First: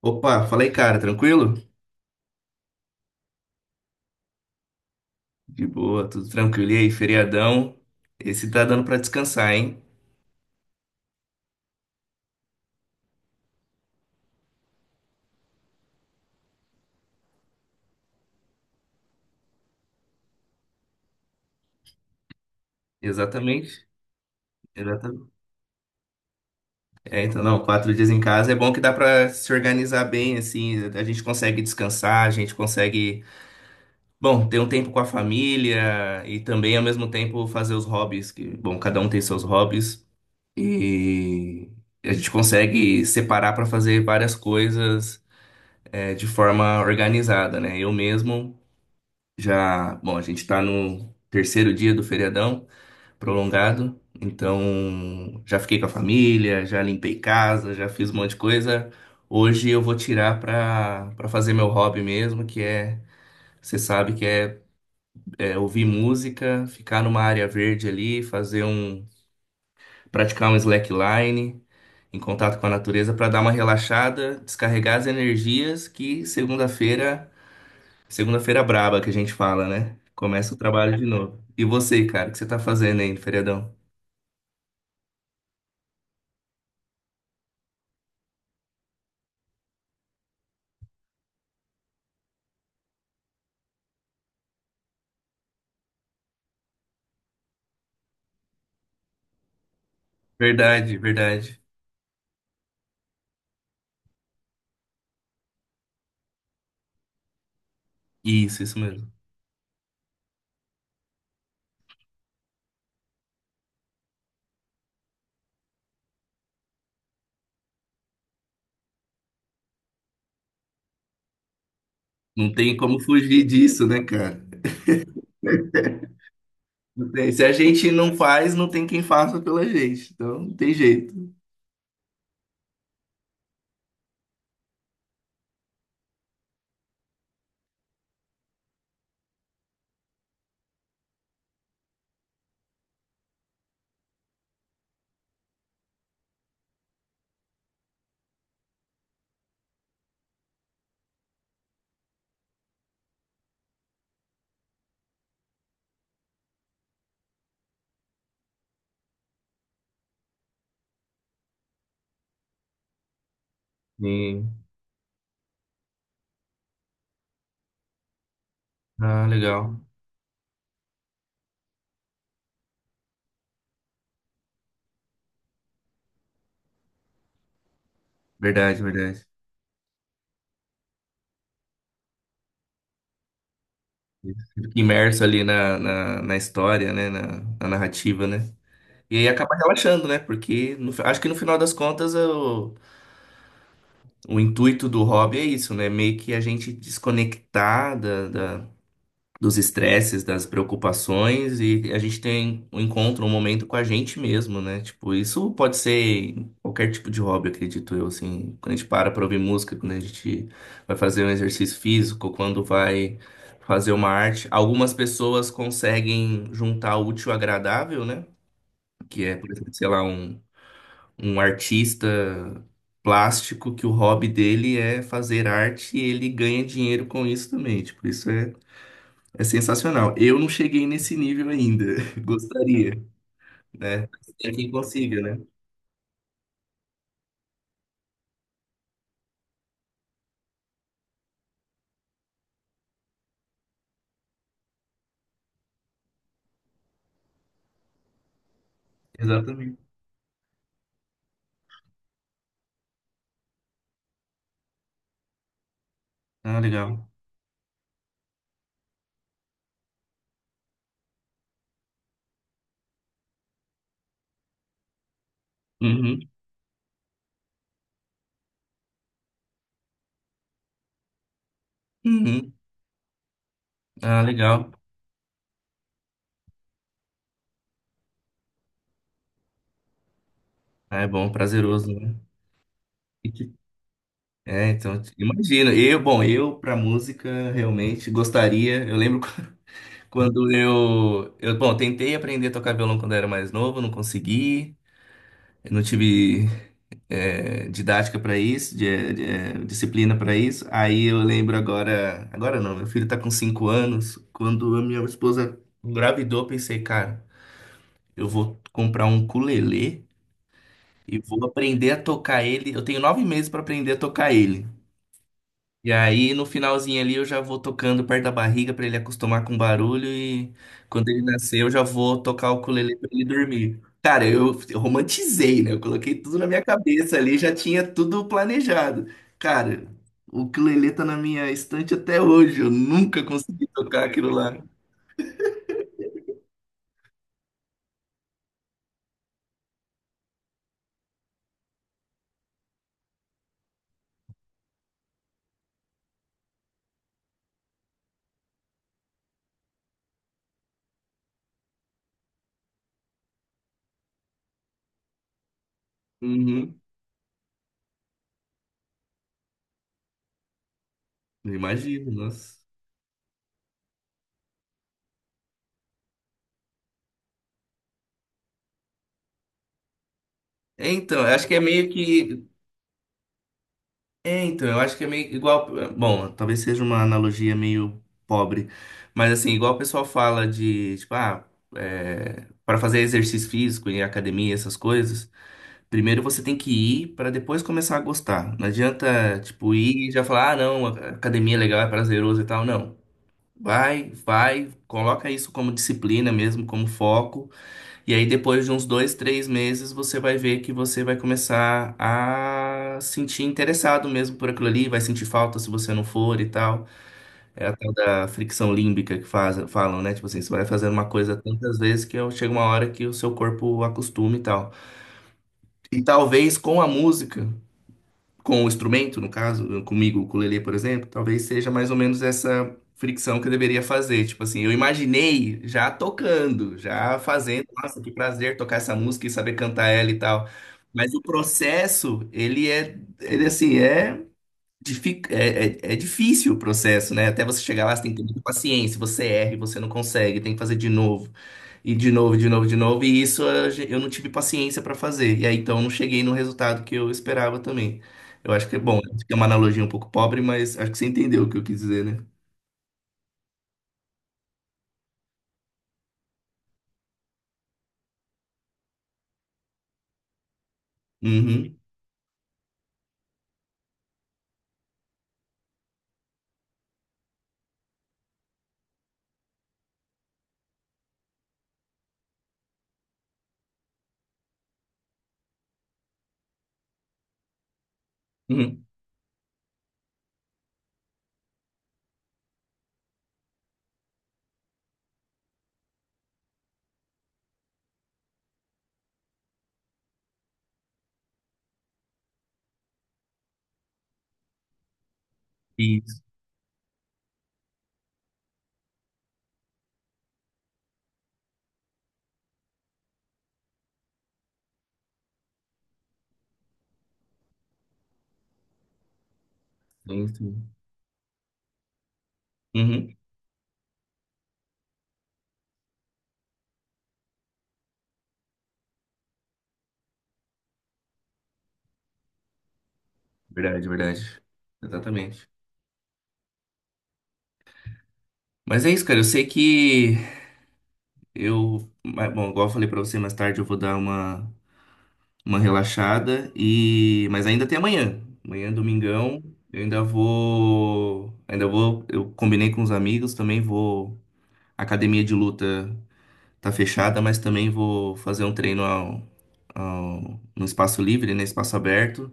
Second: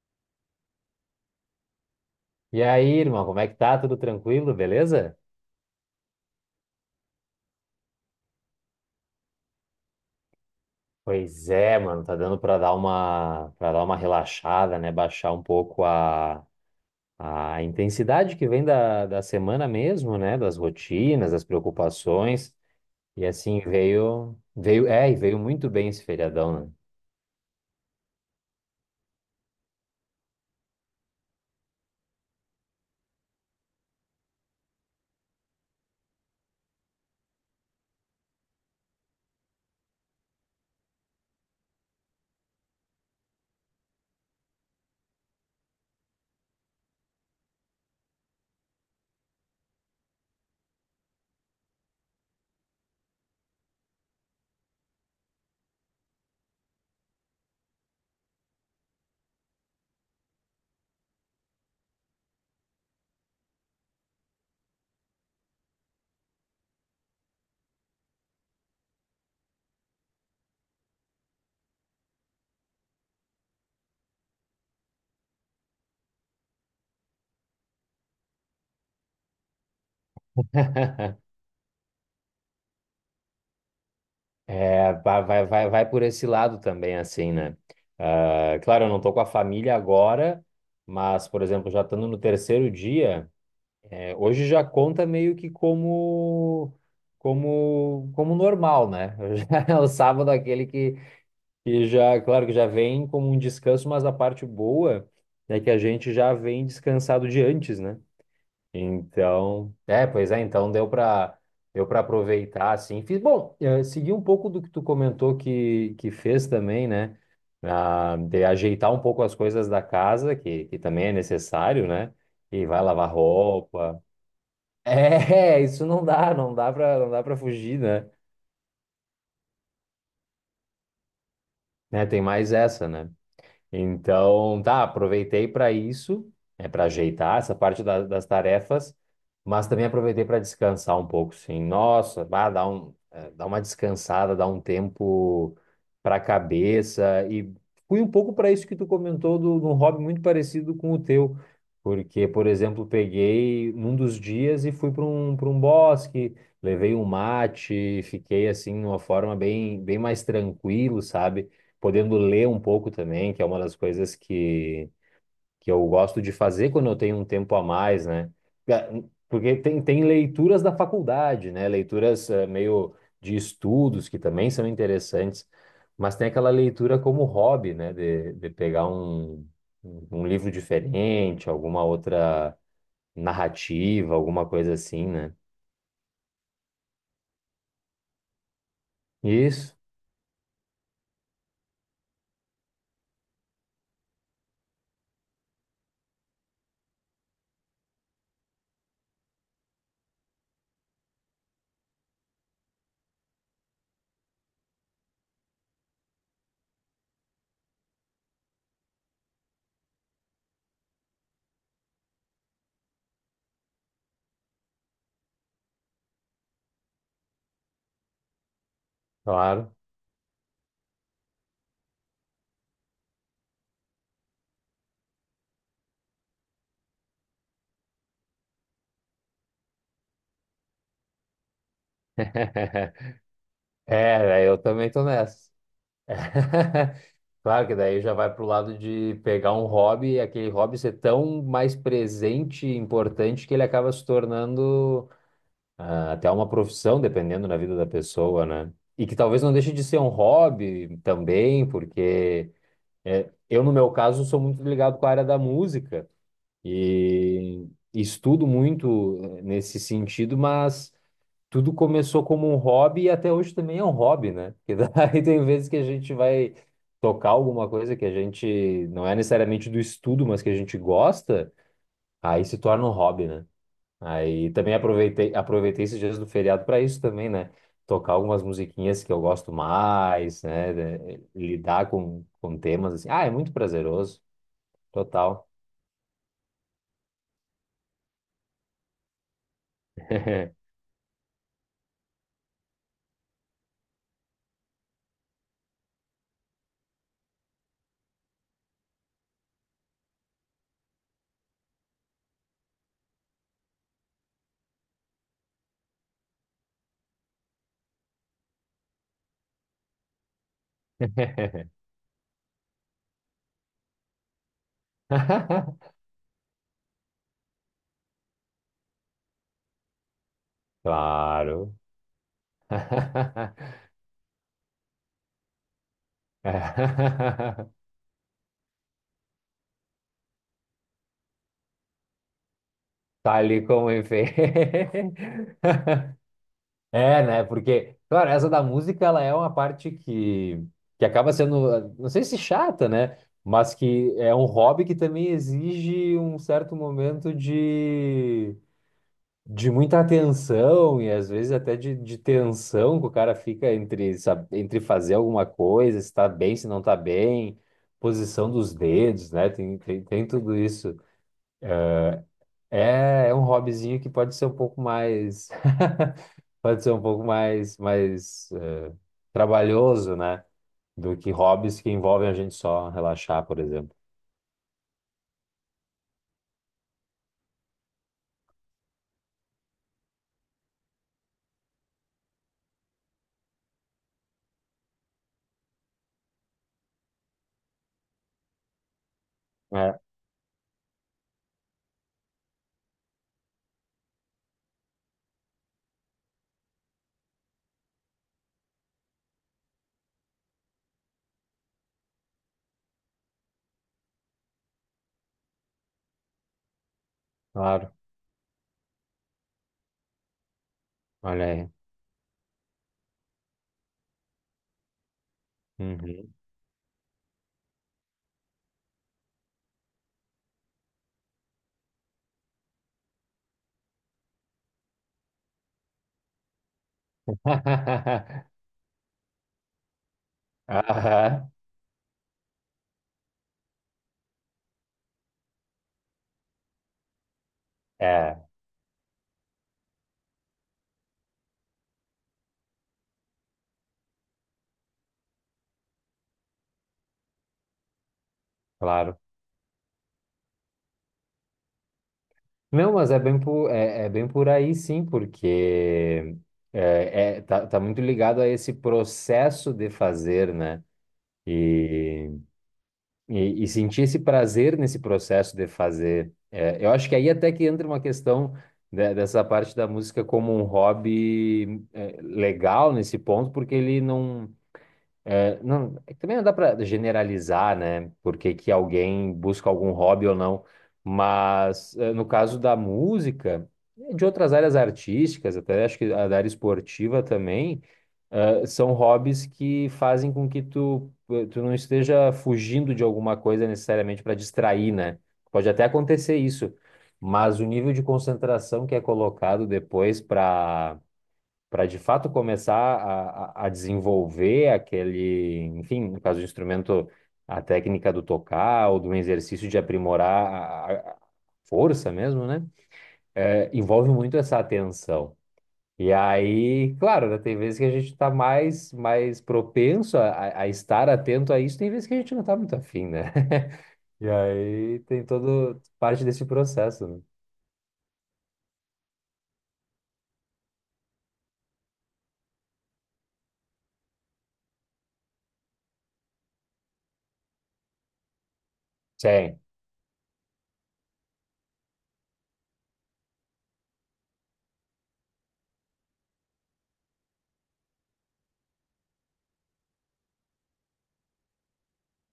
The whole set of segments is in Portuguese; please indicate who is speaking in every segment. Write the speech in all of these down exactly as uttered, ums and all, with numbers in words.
Speaker 1: Opa, fala aí, cara, tranquilo?
Speaker 2: E aí, irmão, como é que tá? Tudo tranquilo, beleza?
Speaker 1: De boa, tudo tranquilo. E aí, feriadão? Esse tá dando pra descansar, hein?
Speaker 2: Pois é, mano, tá dando pra dar uma para dar uma relaxada, né? Baixar um pouco a, a intensidade que vem da, da semana mesmo, né? Das rotinas, das preocupações. E assim
Speaker 1: Exatamente.
Speaker 2: veio veio é, e
Speaker 1: Exatamente.
Speaker 2: veio muito bem esse feriadão,
Speaker 1: É, então, não, quatro dias em casa é bom que dá pra se organizar bem, assim, a gente consegue descansar, a gente consegue, bom, ter um tempo com a família e também, ao mesmo tempo, fazer os hobbies, que, bom, cada um tem seus hobbies e a gente consegue separar pra fazer várias coisas, é, de forma organizada, né? Eu mesmo. Já, bom, a gente está no terceiro dia do feriadão prolongado, então já fiquei com a família, já limpei casa, já fiz um monte de coisa. Hoje eu vou tirar para para fazer meu hobby mesmo, que é, você sabe que é, é ouvir música, ficar numa área verde ali, fazer um, praticar um slackline em contato com a natureza para dar uma relaxada, descarregar as energias que segunda-feira Segunda-feira braba que a gente fala, né? Começa o trabalho de
Speaker 2: né?
Speaker 1: novo. E você, cara, o que você tá fazendo aí no feriadão?
Speaker 2: É, vai, vai, vai, vai por esse lado também, assim, né? Ah, claro, eu não tô com a família agora, mas, por exemplo, já estando no terceiro dia. É, hoje já conta meio que como como como normal, né? Já é O sábado é aquele que,
Speaker 1: Verdade, verdade.
Speaker 2: que já, claro que já vem como um descanso, mas a parte boa é que a gente já vem descansado de antes, né?
Speaker 1: Isso, isso mesmo.
Speaker 2: Então, é, pois é, então deu para deu para aproveitar assim. Fiz, bom, eh, segui um pouco do que tu comentou que que fez também, né? Ah, de ajeitar um pouco as coisas da casa, que, que também é necessário, né?
Speaker 1: Não
Speaker 2: E
Speaker 1: tem
Speaker 2: vai
Speaker 1: como
Speaker 2: lavar
Speaker 1: fugir disso, né,
Speaker 2: roupa,
Speaker 1: cara?
Speaker 2: é, isso não dá, não dá pra,
Speaker 1: Não
Speaker 2: não dá
Speaker 1: tem.
Speaker 2: pra
Speaker 1: Se a
Speaker 2: fugir,
Speaker 1: gente
Speaker 2: né?
Speaker 1: não faz, não tem quem faça pela gente. Então, não tem jeito.
Speaker 2: Né, tem mais essa, né? Então, tá, aproveitei para isso, é para ajeitar essa parte da- das tarefas, mas também aproveitei para descansar um pouco, sim. Nossa, bah, dá um, eh, dá uma descansada, dá um tempo para a cabeça e fui um pouco para isso que tu comentou do, de um hobby muito parecido com o teu, porque, por exemplo, peguei num dos dias e fui para um, para um bosque, levei um mate, fiquei assim numa forma bem, bem mais tranquilo, sabe? Podendo ler um pouco também, que é uma das coisas
Speaker 1: Sim.
Speaker 2: que, que eu gosto de fazer quando eu tenho um tempo a mais, né? Ga- hum,
Speaker 1: Ah,
Speaker 2: Porque tem,
Speaker 1: legal.
Speaker 2: tem leituras da faculdade, né? Leituras eh, meio de estudos que também são interessantes, mas tem aquela leitura como hobby, né? De, de
Speaker 1: Verdade,
Speaker 2: pegar
Speaker 1: verdade.
Speaker 2: um, um um livro diferente, alguma outra narrativa, alguma
Speaker 1: Fica
Speaker 2: coisa assim,
Speaker 1: imerso
Speaker 2: né?
Speaker 1: ali na, na, na história, né? Na, na narrativa, né? E aí acaba
Speaker 2: Isso,
Speaker 1: relaxando, né? Porque no fi- acho que no final das contas, o o intuito do hobby é isso, né? Meio que a gente desconectar da, da- dos estresses, das preocupações e a gente tem um encontro, um momento com a gente mesmo, né? Tipo, isso pode ser em qualquer tipo de hobby, acredito eu, assim. Quando a gente para pra ouvir música, quando a gente vai fazer um exercício físico, quando vai fazer uma arte. Algumas pessoas conseguem juntar o útil ao agradável, né? Que é, por exemplo,
Speaker 2: claro.
Speaker 1: sei lá, um um artista plástico que o hobby dele é fazer arte e ele ganha dinheiro com isso também. Tipo, isso é, é sensacional. Eu não cheguei nesse nível ainda. Gostaria, né?
Speaker 2: É,
Speaker 1: Tem
Speaker 2: eu
Speaker 1: quem
Speaker 2: também tô
Speaker 1: consiga, né?
Speaker 2: nessa. Claro que daí já vai pro lado de pegar um hobby e aquele hobby ser tão mais presente e importante que ele acaba se tornando ah, até uma profissão, dependendo da vida da pessoa, né? E que talvez não deixe
Speaker 1: Exatamente.
Speaker 2: de ser um hobby também, porque é, eu, no meu caso, sou muito ligado com a área da música
Speaker 1: Ah, legal.
Speaker 2: e estudo muito eh, nesse sentido, mas tudo começou como um hobby e até hoje também é um hobby, né? Porque daí tem vezes que a gente
Speaker 1: Uhum.
Speaker 2: vai tocar alguma coisa que a gente não é necessariamente do estudo, mas que a gente gosta, aí
Speaker 1: Uhum.
Speaker 2: se torna um hobby, né?
Speaker 1: Ah,
Speaker 2: Aí
Speaker 1: legal.
Speaker 2: também aproveitei, aproveitei esses dias do feriado para isso também, né? Tocar algumas musiquinhas que eu gosto mais, né?
Speaker 1: Ah, é
Speaker 2: De-
Speaker 1: bom,
Speaker 2: Lidar
Speaker 1: prazeroso, né?
Speaker 2: com, com temas assim. Ah, é
Speaker 1: E
Speaker 2: muito
Speaker 1: que-
Speaker 2: prazeroso,
Speaker 1: É, então,
Speaker 2: total.
Speaker 1: imagina. Eu, bom, eu pra música realmente gostaria. Eu lembro quando eu, eu, bom, tentei aprender a tocar violão quando eu era mais novo, não consegui. Eu não tive é, didática para isso, de- de- é, disciplina para isso. Aí eu lembro agora, agora não, meu filho tá com cinco anos. Quando a minha esposa engravidou, eu pensei, cara, eu vou comprar um ukulele e vou aprender a tocar ele. Eu tenho nove meses para aprender a tocar ele. E aí, no finalzinho ali, eu já vou tocando perto da barriga pra ele acostumar com o barulho. E quando ele nascer, eu
Speaker 2: Claro.
Speaker 1: já vou tocar o ukulele pra ele dormir. Cara, eu, eu romantizei, né? Eu coloquei tudo na minha cabeça ali, já tinha tudo planejado. Cara, o ukulele tá na minha estante até hoje. Eu nunca
Speaker 2: Tá ali
Speaker 1: consegui
Speaker 2: como
Speaker 1: tocar
Speaker 2: ele.
Speaker 1: aquilo lá.
Speaker 2: É, né? Porque, claro, essa da música, ela é uma parte que, que acaba sendo, não sei se chata, né? Mas que é um hobby que também exige um certo momento de, de muita atenção e às vezes até de, de tensão que o cara fica entre, sabe, entre fazer alguma coisa, se tá bem, se
Speaker 1: Uhum.
Speaker 2: não tá bem, posição dos dedos, né? Tem, tem, tem tudo isso.
Speaker 1: Eu imagino, nossa.
Speaker 2: É, é um hobbyzinho que pode ser um pouco mais. Pode ser um pouco mais, mais eh, trabalhoso, né?
Speaker 1: É,
Speaker 2: Do
Speaker 1: então, eu
Speaker 2: que
Speaker 1: acho que é
Speaker 2: hobbies que
Speaker 1: meio
Speaker 2: envolvem a
Speaker 1: que.
Speaker 2: gente só relaxar, por exemplo.
Speaker 1: É, então, eu acho que é meio igual. Bom, talvez seja uma analogia meio pobre, mas assim, igual o pessoal fala de, tipo, ah, é, para fazer exercício físico em academia, essas coisas, primeiro você tem que ir para depois começar a gostar. Não adianta, tipo,
Speaker 2: É,
Speaker 1: ir e já falar, ah, não, a academia é legal, é prazeroso e tal. Não. Vai, vai, coloca isso como disciplina mesmo, como foco. E aí, depois de uns dois, três meses, você vai ver que você vai começar a sentir interessado mesmo por aquilo ali, vai sentir falta se você não for e tal. É a tal
Speaker 2: claro.
Speaker 1: da fricção límbica que faz, falam, né? Tipo assim, você vai fazendo uma coisa
Speaker 2: Olha aí.
Speaker 1: tantas vezes que eu- chega uma hora que o seu corpo acostuma e tal. E
Speaker 2: Uhum.
Speaker 1: talvez com a música com o instrumento, no caso, comigo, o ukulele, por exemplo, talvez seja mais ou menos essa fricção que eu deveria fazer. Tipo assim, eu imaginei já tocando, já fazendo, nossa, que prazer tocar essa música e saber cantar ela e tal. Mas o
Speaker 2: Aham,
Speaker 1: processo, ele é, ele assim, é, difi- é, é- é difícil o processo, né? Até você chegar lá, você tem que ter
Speaker 2: é,
Speaker 1: muita paciência, você erra e você não consegue, tem que fazer de novo. E de novo, de novo, de novo. E isso a gen- eu não tive paciência para fazer. E aí então eu não cheguei no resultado que eu esperava também. Eu acho que é bom,
Speaker 2: claro.
Speaker 1: é uma analogia um pouco pobre, mas acho que você entendeu o que eu quis dizer, né?
Speaker 2: Não, mas é bem por, é, é bem por aí sim, porque é, é- tá, tá muito ligado a esse processo de fazer, né?
Speaker 1: Uhum,
Speaker 2: E E, e sentir esse prazer nesse processo de fazer. É, eu acho que aí até que entra uma questão de- dessa parte da música como um hobby é, legal nesse ponto, porque ele não, é, não, é que também não dá para generalizar, né? Porque que
Speaker 1: uhum.
Speaker 2: alguém busca algum hobby ou não. Mas é, no caso da música, e de outras áreas artísticas, até acho que a da área esportiva também, é, são hobbies que fazem com que tu, eh, tu não esteja fugindo de alguma coisa necessariamente para distrair, né? Pode até
Speaker 1: Isso,
Speaker 2: acontecer isso, mas o nível de concentração que é colocado depois para para de fato começar a, a, desenvolver aquele, enfim, no caso do instrumento, a técnica do tocar ou do exercício de
Speaker 1: sim,
Speaker 2: aprimorar
Speaker 1: sim.
Speaker 2: a, a força mesmo, né?
Speaker 1: Uhum.
Speaker 2: É, envolve muito essa atenção. E aí, claro, né, tem vezes que a gente está mais, mais propenso a, a estar atento a isso, tem vezes que a gente não está muito afim, né?
Speaker 1: Verdade,
Speaker 2: E
Speaker 1: verdade.
Speaker 2: aí tem
Speaker 1: Exatamente.
Speaker 2: todo parte desse processo, né?
Speaker 1: Mas é isso, cara. Eu sei que eu. Mas, Bom, igual eu falei pra você mais tarde, eu vou dar uma, uma relaxada e mas ainda tem amanhã. Amanhã, é domingão,
Speaker 2: Sim.
Speaker 1: eu ainda vou, ainda vou, eu combinei com os amigos, também vou. A academia de luta tá fechada, mas também vou fazer um treino ao- ao- no espaço livre, né, espaço aberto.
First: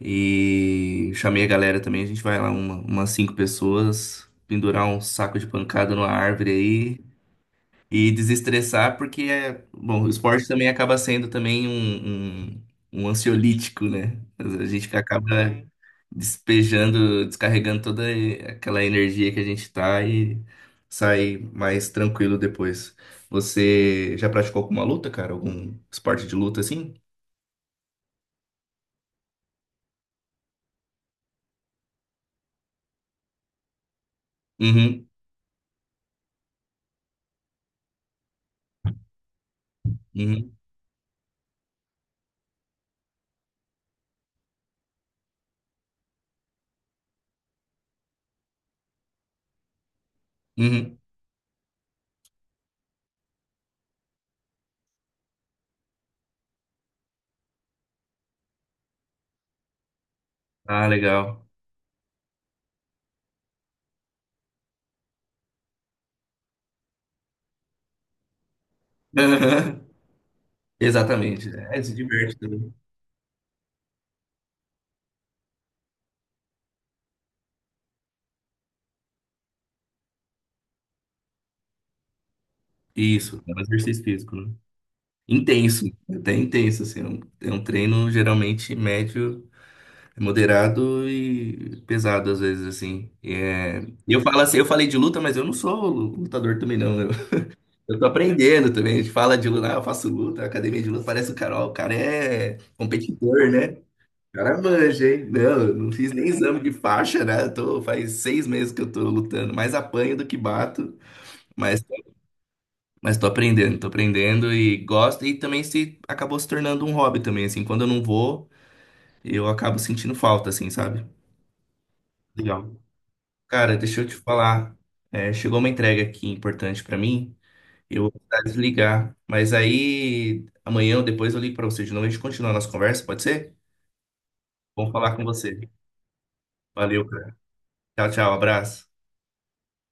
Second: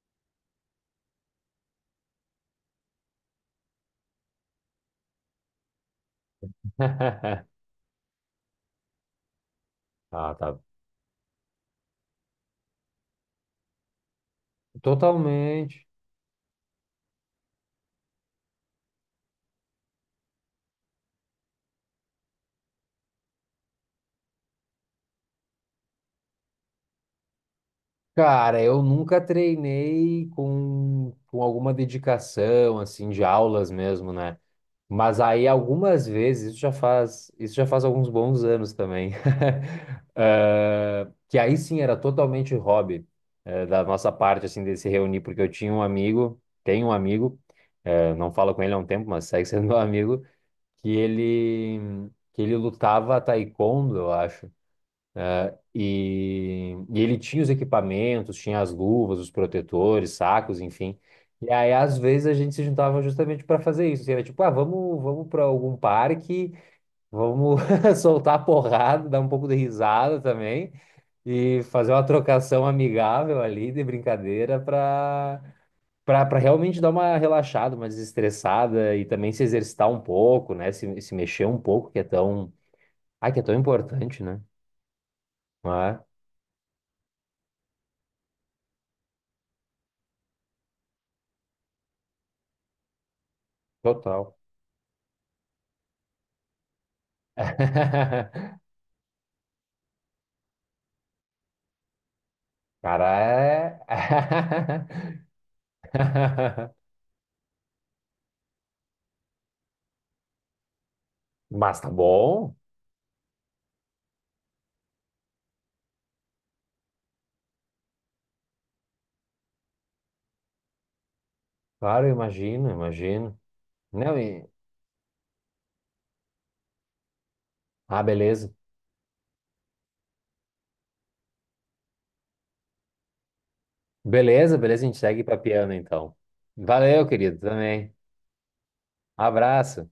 Speaker 1: E chamei a galera também, a gente vai lá uma- umas cinco pessoas, pendurar um saco de pancada numa árvore aí e desestressar, porque é, bom, o
Speaker 2: Ah,
Speaker 1: esporte
Speaker 2: tá.
Speaker 1: também acaba sendo também um, um um ansiolítico, né? A gente acaba
Speaker 2: Totalmente.
Speaker 1: despejando, descarregando toda aquela energia que a gente tá e sai mais tranquilo depois. Você já praticou alguma luta, cara? Algum esporte de luta assim?
Speaker 2: Cara, eu nunca treinei com, com alguma dedicação, assim, de aulas mesmo, né?
Speaker 1: Uhum,
Speaker 2: Mas aí algumas vezes, isso já faz, isso já faz alguns bons anos também,
Speaker 1: uhum,
Speaker 2: eh, que aí sim era totalmente hobby, eh, da nossa parte, assim, de se reunir, porque eu tinha um amigo, tenho um amigo, eh, não falo com ele há um tempo, mas segue sendo meu amigo, que
Speaker 1: uhum.
Speaker 2: ele, que ele lutava taekwondo, eu acho. E, e ele tinha os equipamentos, tinha as luvas, os protetores, sacos,
Speaker 1: Ah,
Speaker 2: enfim.
Speaker 1: legal.
Speaker 2: E aí, às vezes, a gente se juntava justamente para fazer isso. Assim, era tipo, ah, vamos, vamos para algum parque, vamos soltar a porrada, dar um pouco de risada também
Speaker 1: Exatamente.
Speaker 2: e
Speaker 1: É,
Speaker 2: fazer
Speaker 1: se
Speaker 2: uma
Speaker 1: diverte
Speaker 2: trocação
Speaker 1: também.
Speaker 2: amigável ali de brincadeira para para realmente dar uma relaxada, uma desestressada e também se exercitar um pouco, né? Se, se mexer um pouco, que é tão, ah, que
Speaker 1: Isso,
Speaker 2: é
Speaker 1: é
Speaker 2: tão
Speaker 1: um exercício
Speaker 2: importante,
Speaker 1: físico,
Speaker 2: né?
Speaker 1: né? Intenso,
Speaker 2: Ah,
Speaker 1: até intenso, assim. É um, é um treino geralmente médio, moderado e pesado, às vezes, assim. E é- e eu
Speaker 2: total.
Speaker 1: falo assim, eu falei de luta, mas eu não sou lutador também, não. Eu, eu tô aprendendo também. A gente fala de luta, ah, eu faço luta, academia de luta, parece o cara, ó, o cara é competidor, né?
Speaker 2: Cara,
Speaker 1: O cara manja,
Speaker 2: é.
Speaker 1: hein? Não, eu não fiz nem exame de faixa, né? Eu tô, faz seis meses que eu tô lutando, mais apanho do que bato.
Speaker 2: Mas tá bom.
Speaker 1: Mas tô aprendendo, tô aprendendo e gosto. E também se acabou se tornando um hobby também, assim. Quando eu não vou, eu acabo sentindo falta, assim, sabe?
Speaker 2: Claro, eu imagino,
Speaker 1: Legal.
Speaker 2: imagino.
Speaker 1: Cara, deixa eu te
Speaker 2: Não, e...
Speaker 1: falar. É, chegou uma entrega aqui importante pra mim. Eu
Speaker 2: Ah,
Speaker 1: vou precisar
Speaker 2: beleza.
Speaker 1: desligar. Mas aí, amanhã ou depois eu ligo pra você de novo. A gente continua a nossa conversa, pode ser?
Speaker 2: Beleza, beleza, a
Speaker 1: Vamos
Speaker 2: gente
Speaker 1: falar
Speaker 2: segue
Speaker 1: com
Speaker 2: pra
Speaker 1: você.
Speaker 2: piano então.
Speaker 1: Valeu,
Speaker 2: Valeu,
Speaker 1: cara.
Speaker 2: querido, também.
Speaker 1: Tchau, tchau. Abraço.
Speaker 2: Abraço.